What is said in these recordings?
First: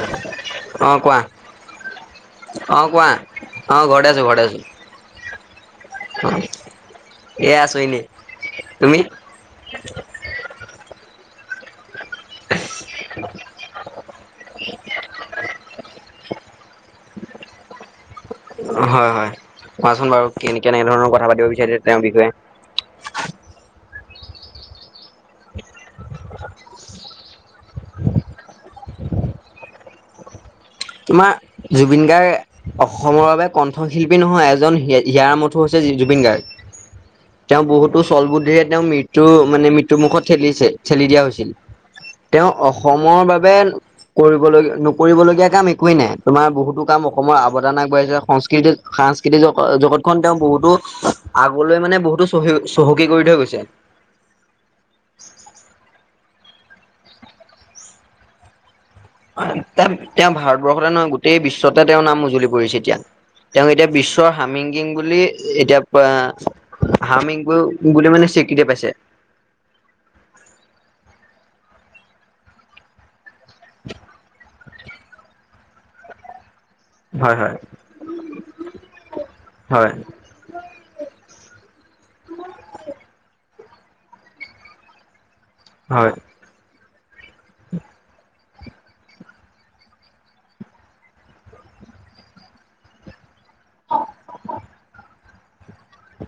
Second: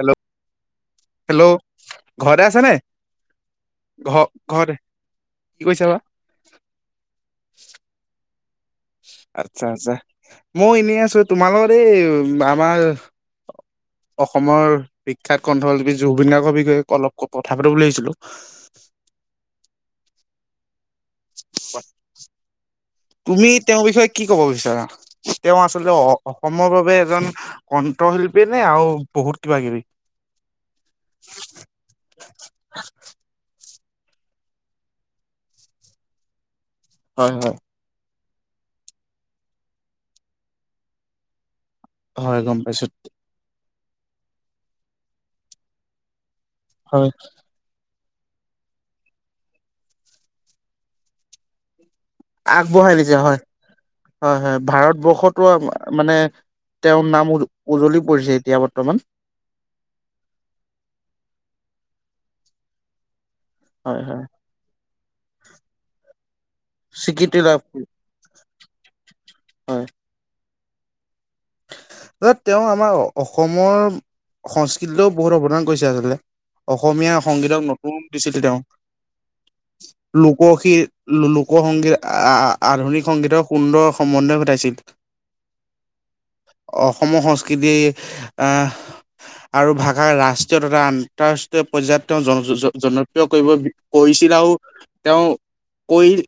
Hello. অ কোৱা hello ঘৰতে আছা? অ কোৱা অ ঘৰতে ঘৰ-ঘৰতে। কি কৈছা বা। এয়া আছোঁ এনেই। তুমি আচ্ছা আচ্ছা মই এনেই আছো তোমালৰ এই আমাৰ অসমৰ বিখ্যাত কণ্ঠশিল্পী জুবিন গাৰ্গবি গ অলপ কথা পাতিব আহিছিলো। হয় হয় কোৱাচোন বাৰু কেনে কে কেনে ধৰণৰ কথা পাতিব বিচাৰিছে তেওঁৰ বিষয়ে। তুমি তেওঁৰ বিষয়ে কি কব বিচাৰা? তেওঁ আচলতে অ অসমৰ বাবে এজন কণ্ঠশিল্পীয়ে নে আৰু বহুত কিবা কিবি? তোমাৰ জুবিন গাৰ্গ অসমৰ বাবে কণ্ঠশিল্পী নহয় এজন ইিয়াৰ মঠোৰ হৈছে জুবিন গাৰ্গ। হয় হয় তেওঁ বহুতো চ্বল বুদ্ধিৰে তেওঁ মৃত্যু মানে মৃত্যু মুুখত ঠেলিছে ঠেলি দিয়া হৈছে। হয় তেওঁ গম পাইছো অসমৰ বাবে কৰিবল নকৰিবলগীয়া কাম একোৱ নাই তোমাৰ বহুত হয় কাম অসমৰ আ সদান আগবাঢ়িছে স সংস্কৃতিক সাংস্কৃতিক জগতখন তেওঁ বহুতো আগলৈ মানে বহুতো চহী আগবঢ়াই চহকী দিছে কৰি হয় থৈ গৈছে। হয় হয় ভাৰতবৰ্ষতো মানে তেওঁৰ নাম উ উজলি পৰিছে এতিয়া বৰ্তমান। তেওঁ ভাৰতবৰ্ষতে নহয় গোটেই বিশ্বতে তেওঁৰ নাম উজুলি পৰিছে এতিয়া। তেওঁ এতিয়া হয় হয় বিশ্বৰ হামিং কিং বুলি এতিয়া স্বীকৃতি লাভ কৰি হামিংগকিং বুলি মানে স্বিক কৃতি পাইছে। হয়। তেওঁ আমাৰ অসমৰ সংস্কৃতিও বহুত অৱদান কৰিছে আচলতে। অসমীয়া হয় হয় সংগীতক নতুন দিছিল তেওঁ, হয় লোকসি লোকসংগীত আধুনিক সংগীতৰ সুন্দৰ সম্বন্ধয় ঘটাইছিল। হয়। অসমৰ সংস্কৃতিয আ আৰু ভাষা ৰাষ্ট্ৰীয় তথা আন্তৰাষ্ট্ৰীয় পৰ্যায়ত তেওঁ জন জন জনপ্ৰিয় কৰিব কৈছিল আৰু তেওঁ কৰিল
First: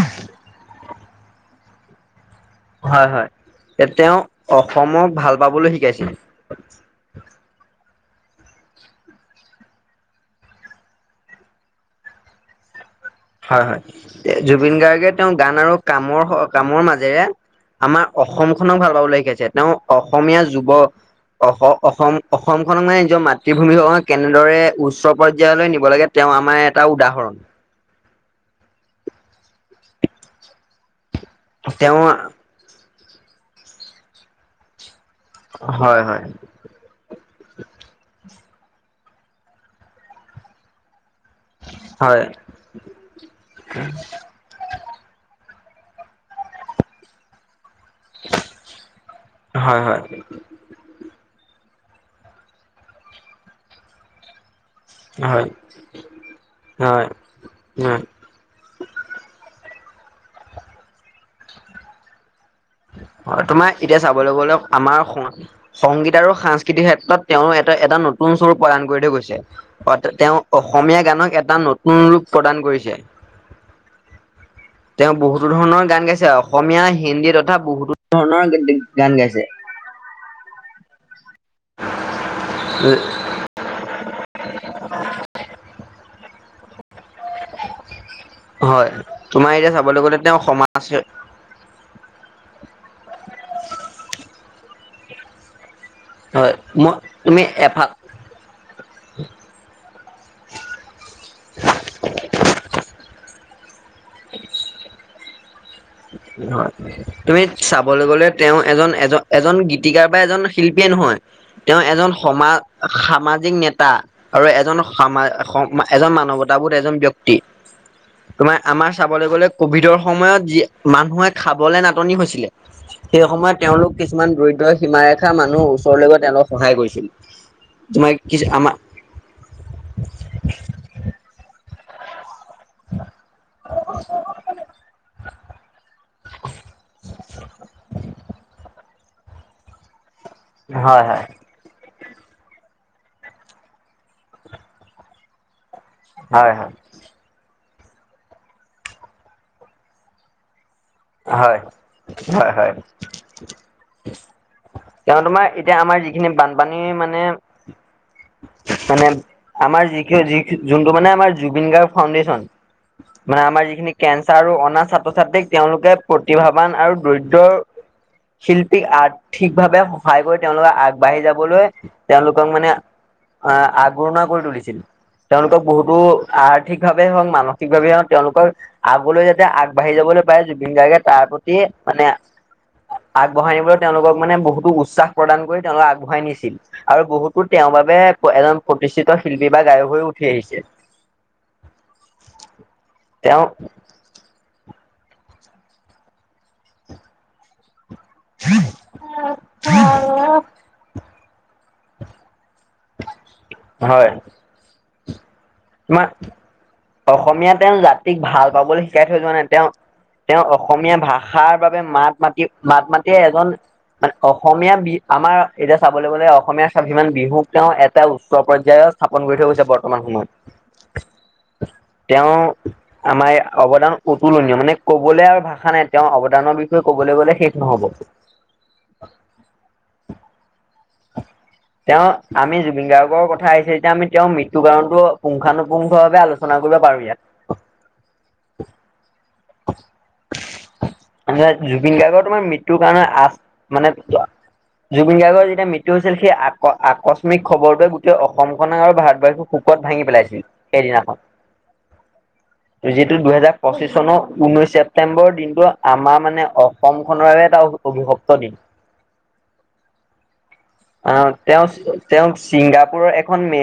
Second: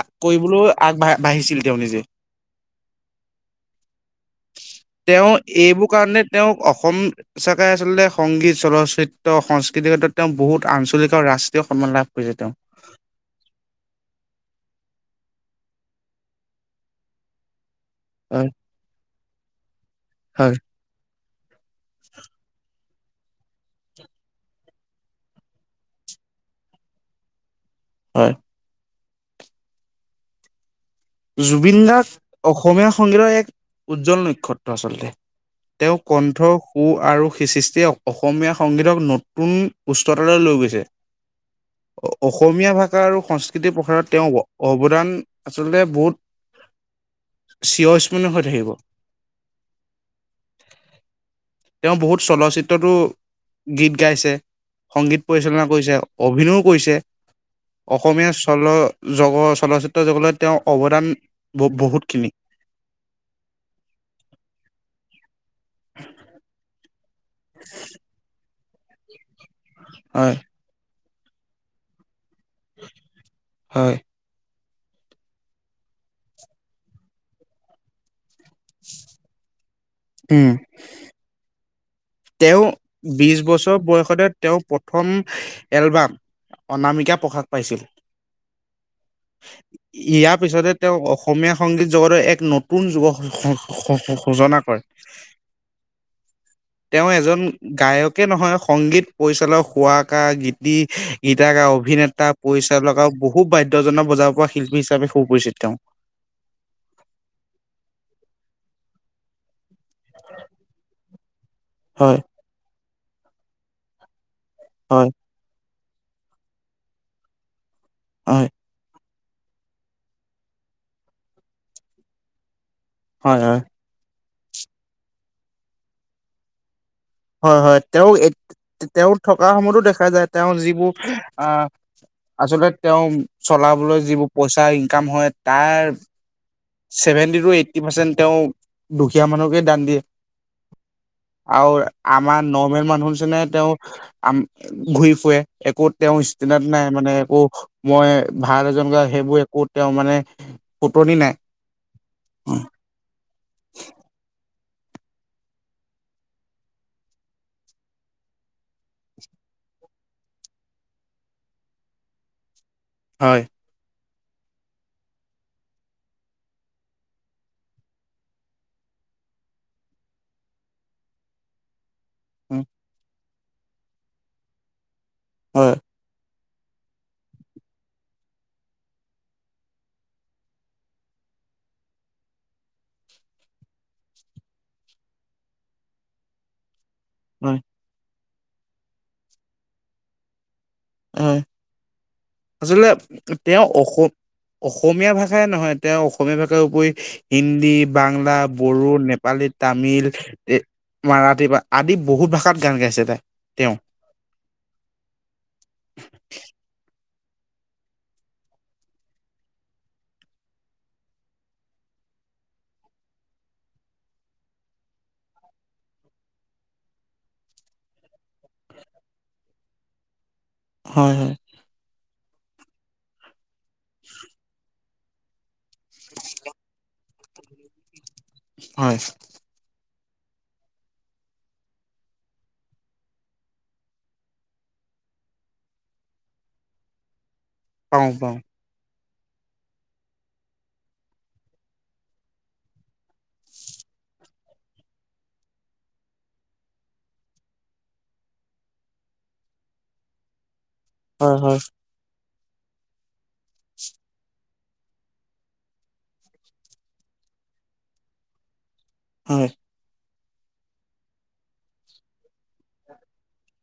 আগ কৰিবলৈও আগবাঢ়ি বাঢ়িছিল তেওঁ নিজে। হয় হয় তেওঁ অসমক তেওঁ ভাল পাবলৈ এইবোৰ শিকাইছিল। কাৰণে তেওঁক অসম সঁচাকৈ আচলতে সংগীত চলচ্চিত্ৰ সংস্কৃতিৰ ক্ষেত্ৰত তেওঁ বহুত আঞ্চলিক আৰু ৰাষ্ট্ৰীয় সন্মান লাভ কৰিছে তেওঁ। হয় হয় জুবিন গাৰ্গে তেওঁ গান আৰু কামৰ কামৰ মাজেৰে আমাৰ হয়, অসমখনক ভাল পাবলৈ শিকাইছে তেওঁ অসমীয়া হয়। যুৱ অ অসম অসমখনক মানে নিজৰ মাত মৃভূমি খনক কেনেদৰে উচ্চ পৰ্যায়লৈ নিব লাগে তেওঁ আমাৰ এটা উদাহৰণ। হয়। জুবিন তেওঁ গাৰ্গ অসমীয়া সংগীতৰ এক উজ্জ্বল নক্ষত্ৰ আচলতে। তেওঁ হয় হয় কণ্ঠ কু আৰু সি সিষ্টে অসমীয়া সংগীতক নতুন উচ্চতালৈ লৈ গৈছে। হয় অসমীয়া ভাষা আৰু সংস্কৃতিৰ প্ৰসাৰত তেওঁ অৱদান আচলতে বহুত চিৰস্মৰণীয় হৈ থাকিব। হয় হয় তেওঁ বহুত চলচিত্ৰতো গীত গাইছে। সংগীত হয় পৰিচালনা কৰিছে অভিনয় কৰিছে হয় উম অসমীয়া চল জগ চলচিত্ৰ জগতলৈ তেওঁৰ অৱদান বহুতখিনি। হয় তোমাৰ এতিয়া চাবলৈ গ'লে আমাৰ সংগীত আৰু সাংস্কৃতিক ক্ষেত্ৰত তেওঁ এটা এটা নতুন স্বৰূপ প্ৰদান কৰি থৈ গৈছে হয় তেওঁ অসমীয়া গানক এটা নত ৰূপ প্ৰদান কৰিছে। হয়। তেওঁ বহুতো ধৰণৰ গান গাইছে অসমীয়া হিন্দীত কথা বহুতো ধৰণৰ গান গাইছে। উম। তেওঁ বিশ বছৰ বয়সতে তেওঁ প্ৰথম এলবাম অনামিকা প্ৰকাশ পাইছিল। হয় তোমাৰ এতিয়া চাবলৈ গ'লে ইয়াৰ তেওঁ পিছতে সমাজ তেওঁ সেৱ অসমীয়া সংগীত জগত এক নতুন যগ সূজনা কৰে হয় মই তুমি এফাক তাকে নহয় সংগীত পৰিচালক হুৱকা গীতি গীতা অভিনেতা পৰিচালাক আৰু বহুত বাধ্যজনক বজাব পৰা শিল্পী হিচাপে সু পৰিচিত তেওঁ হয় তুমি চাবলৈ গলে তেওঁ এজন এজ এজন গীতিকাৰ বা এজন শিল্পীয়ে নহয় তেওঁ এজন হয় সমাজ সামাজিক নেতা আৰু এজন হয় সমা খন হয়। আমাৰ চাবলৈ গ'লে কভিডৰ সময়ত যি মানুহে খাবলে নাটনি হৈছিলে সেই হয় হয়। সময়ত তেওঁলোক কিছুমান দৰিদ্ৰ সীমাৰেখা মানুহৰ ওচৰলৈ গৈ তেওঁলোক সহায় কৰিছিল হয় হয় তোমাৰ তেওঁ কিছু আমাৰ তেওঁ থকা সময়তো দেখা যায় তেওঁ যিবোৰ আহ আচলতে তেওঁ চলাবলৈ যিবোৰ পইচা ইনকাম হয় তাৰ চছেভেন্টি টু এইটি পাৰ্চেণ্ট তেওঁ দুখীয়া মানুহকে দান দিয়ে হয় হয় আৰু আমাৰ নৰ্মেল মানুহ যেনে তেওঁ ঘূৰি ফুৰে একো তেওঁ হয় সচিনাত হয় নাই মানে একো মই ভাল এজন গ সেইবোৰ একো তেওঁ মানে পুতনী হয় হয় হয় তেওঁ তোমাৰ এতিয়া আমাৰ যিখিনি বানপানী মানে মানে আমাৰ যি যি যোনটো মানে আমাৰ জুবিন গাৰ্গ ফাউণ্ডেশ্যন হয় মানে আমাৰ যিখিনি কেঞ্চাৰ আৰু অনা ছাত্ৰ ছাত্ৰীক তেওঁলোকে প্ৰতিভাবন আৰু দৰিদ্ৰ শিল্পীক আৰ্থিকভাৱে সহায় কৰি তেওঁলোকে আগবাঢ়ি যাবলৈ তেওঁলোকক মানে আহ আগৰণা কৰি তুলিছিল তেওঁলোকক হয় বহুতো আৰ্থিক ভাৱে হওক মানসিক ভাৱে হওক তেওঁলোকৰ আগলৈ যাতে আগবাঢ়ি যাবলৈ পাৰে জুবিন গাৰ্গে তাৰ প্ৰতি মানে আগবঢ়াই নিবলৈ তেওঁলোকক মানে বহুতো উচ্চাহ প্ৰদান কৰি তেওঁলোকক আগবঢ়াই নিছিল আৰু বহুত হয় তেওঁৰ বাবে এজন প্ৰতিষ্ঠিত শিল্পী বা গায়ক হৈ উঠি আহিছে হয় আচলতে তেওঁ অসো অসমীয়া ভাষাই নহয় তেওঁ অসমীয়া ভাষাৰ উপৰি হিন্দী বাংলা বড়ো নেপালী তামিল মাৰাঠী আদি বহুত ভাষাত গান গাইছে তাই তেওঁ হয় তোমাৰ অসমীয়া তেওঁ জাতিক ভাল পাবলৈ শিকাই থৈ যোৱা নাই তেওঁ তেওঁ অসমীয়া ভাষাৰ বাবে মাত মাতি মাত মাতিয়ে এজন মানে অসমীয়া বি আমাৰ এতিয়া চাবলৈ গলে অসমীয়া স্বাভিমান বিহুক তেওঁ এটা উচ্চ পৰ্যায়ত স্থাপন কৰি থৈ গৈছে বৰ্তমান সময়ত হয় হয় তেওঁ আমাৰ অৱদান অতুলনীয় মানে কবলে আৰু ভাষা কা নাই তেওঁৰ অৱদৰ বিষয়ে কবলৈ গ'লে শেষ নহ'ব হয় [inaudible] তেওঁ আমি জুবিন গাৰ্গৰ কথা আহিছে এতিয়া আমি তেওঁৰ মৃত্যু কাৰণতো পুংখানুপুংখভাৱে আলোচনা শনাবলৈ পাৰো ইয়াত অং পং জুবিন গাৰ্গৰ তোমাৰ মৃত্যুৰ কাৰণে আ মানে জুবিন গাৰ্গৰ যেতিয়া মৃত্যু হৈছিল সেই আ আকস্মিক খবৰটোৱে গোটেই অসমখনক আৰু ভাৰতবৰ্ষক শুোকত ভাঙি পেলাইছিল সেইদিনাখন হয় [inaudible] যিহেতটো দুহেজাৰ পঁচিশ চনৰ ঊনৈশ ছেপ্তেম্বৰ দিনটো আমাৰ মানে অসম খনৰ বাবে এটা অভিভপ্ত দিন হয়। অ তেওঁ তেওঁক ছিংগাপুৰৰ এখন মে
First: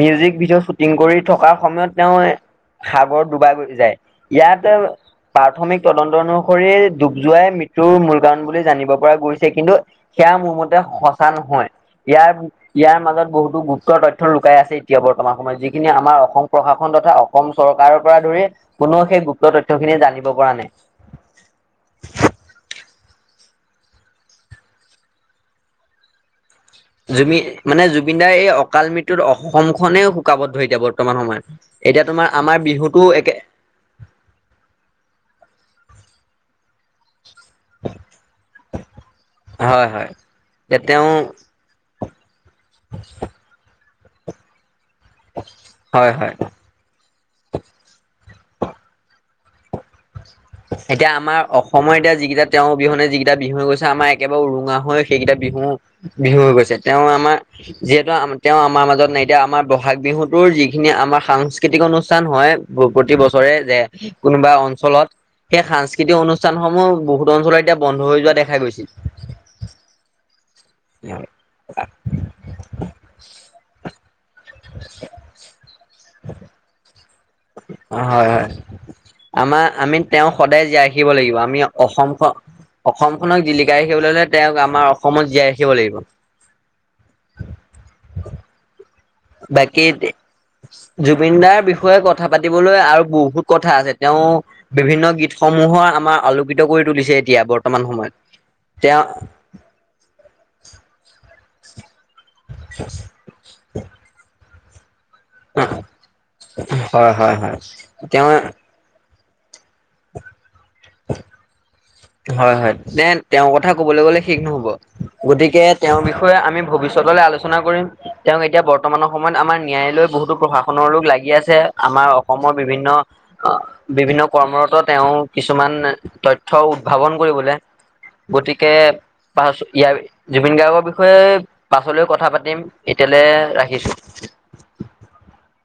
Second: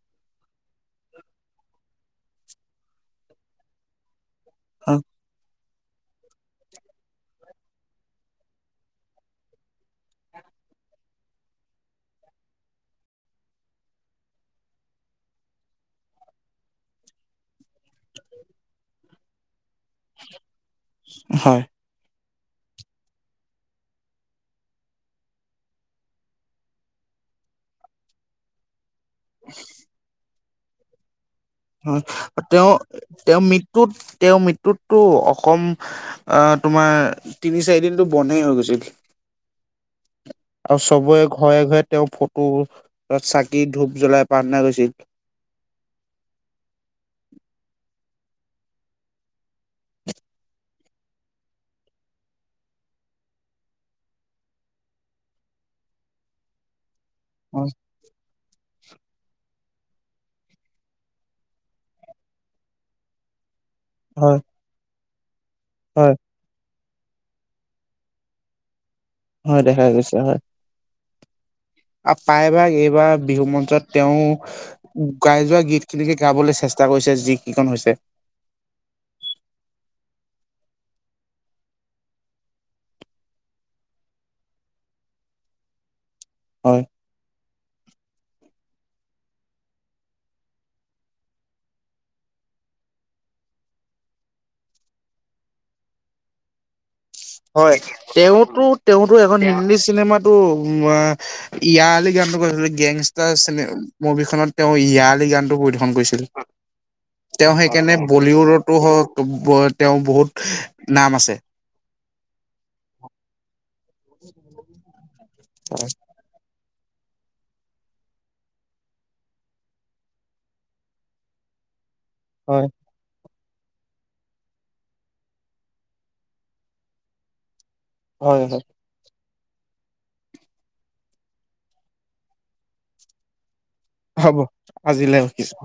মিউজিক ভিডিঅ' শ্বুটিং কৰি থকাৰ সময়ত তেওঁ সাগৰ ডুবাই যায়। ইয়াত হয় প্ৰাথমিক তদন্ত অনুসৰি ডুব যোৱাই মৃত্যুৰ মূল কাৰণ বুলি জানিব পৰা গৈছে কিন্তু সেয়া মোৰ মতে সঁচা নহয় ইয়াৰ ইয়াৰ মাজত বহুতো গুৰুত্তৰ তথ্য লুকাই আছে এতিয়া বৰ্তমান সময়ত যিখিনি আমাৰ অসম প্ৰশাসন তথা কম চৰকাৰৰ পৰা ধৰি কোননেও সেই গুপ্ত তথ্য খিনি জানিব পৰা নাই। হয়। জুবিন মানে জুবিনদাৰ এই অকাল মৃত্যুত অসম খনে শুকাব ধৰি এতিয়া বৰ্তমান সময়ত। হয় এতিয়া তোমাৰ আমাৰ তেওঁ বিহুতো একে তেওঁ মৃত মৃত্যুত তেওঁৰ মৃত্যুতটো অসম তোমাৰ তিনি চাৰি দিনতটো বন্ধে হৈ গৈছিল হয় হয় আৰু এতিয়া তেওঁ চবৰে ঘৰে ঘৰে তেওঁৰ ফ কত চাকি ধূপ জ্বলাই প্ৰাৰ্থনা কৰিৈছিল। হয় হয়। [unintelligible] এতিয়া আমাৰ অসমৰ এতিয়া যিকেইটা তেওঁৰ বিহনে যিকেইটা বিহু হৈ গৈছে আমাৰ একেবাৰে উৰুঙা হৈ সেইকেইটা বিহু বিহু হৈ গৈছে তেওঁ আমাৰ হয় যি তেওঁ আমাৰ মাজত নাই এতিয়া আমাৰ বহাগ বিহুতো যিখিনি আমাৰ সাংস্কৃতিক অনুষ্ঠান হয়। প্ৰতি বছৰে যে হয় কোনোবা অঞ্চলত সেই হয় সাংস্কৃতিক অনুষ্ঠান স্থানসমূহ বহুত অঞ্চলৰ এতিয়া বন্ধ হৈ যোৱা দেখা গৈছে। হয় দেখা গৈছে হয়। [inaudible] আৰু প্ৰায়ভাগ এইবাৰ বিহু মঞ্চত তেওঁ গাই যোৱা গীত খিনিকে গাবলৈ চেষ্টা কৰিছে যি কিিকন হৈছে। হয় হয় আমাৰ আমি তেওঁ সদায় জীয়াই ৰািব লাগিব আমি অসমখন অসমখনক জিলিকাই ৰাখিবলৈ হলে তেওঁক আমাৰ অসমত জীয়াই ৰাখিব লাগিব। হয়। বাকী এ জুবিন দাৰ বিষয়ে কথা পাতিবলৈ আৰু বহুত কথা আছে তেওঁ বিভিন্ন গীতসমূহৰ আমাৰ আলোকিত কৰি তুলিছে। এতিয়া হয় বৰ্তমান সময়ত তেওঁতো তেওঁ তেওঁতো এখন হিন্দী চিনেমাত টো ইয় আলি গানতটো গৈছিলো গেংষ্টাৰ চনে মুভিখনত। তেওঁ ইয় আলি গানটো পৰিদৰ্শন কৰিছিল হয় হয় তেওঁ হয় সেইকাৰণে তেওঁ বলীউডত তো তেওঁ বহুত নাম আছে। হয় হয় তে তেওঁৰ কথা কবলৈ গলে ঠিক নহব গতিকে হয়। তেওঁৰ বিষয়ে আমি ভৱিষ্যতলৈ আলোচনা কৰিম। তেওঁক এতিয়া বৰ্তমানৰ সময়ত আমাৰ ন্যায়ালয়ে বহুতো প্ৰশাসনৰ লোক লাগি আছে আমাৰ অসমৰ বিভিন্ন বিভিন্ন কৰ্মৰত তেওঁ কিছুমান তথ্য উদ্ভাৱন কৰিবলৈ হয় হয় গতিকে পাছ ইয়াৰ জুবিন গাৰ্গৰ বিষয়ে পাছলৈ কথা পাতিম এতিয়ালৈ ৰাখিছোঁ। আজিলে উখিছো।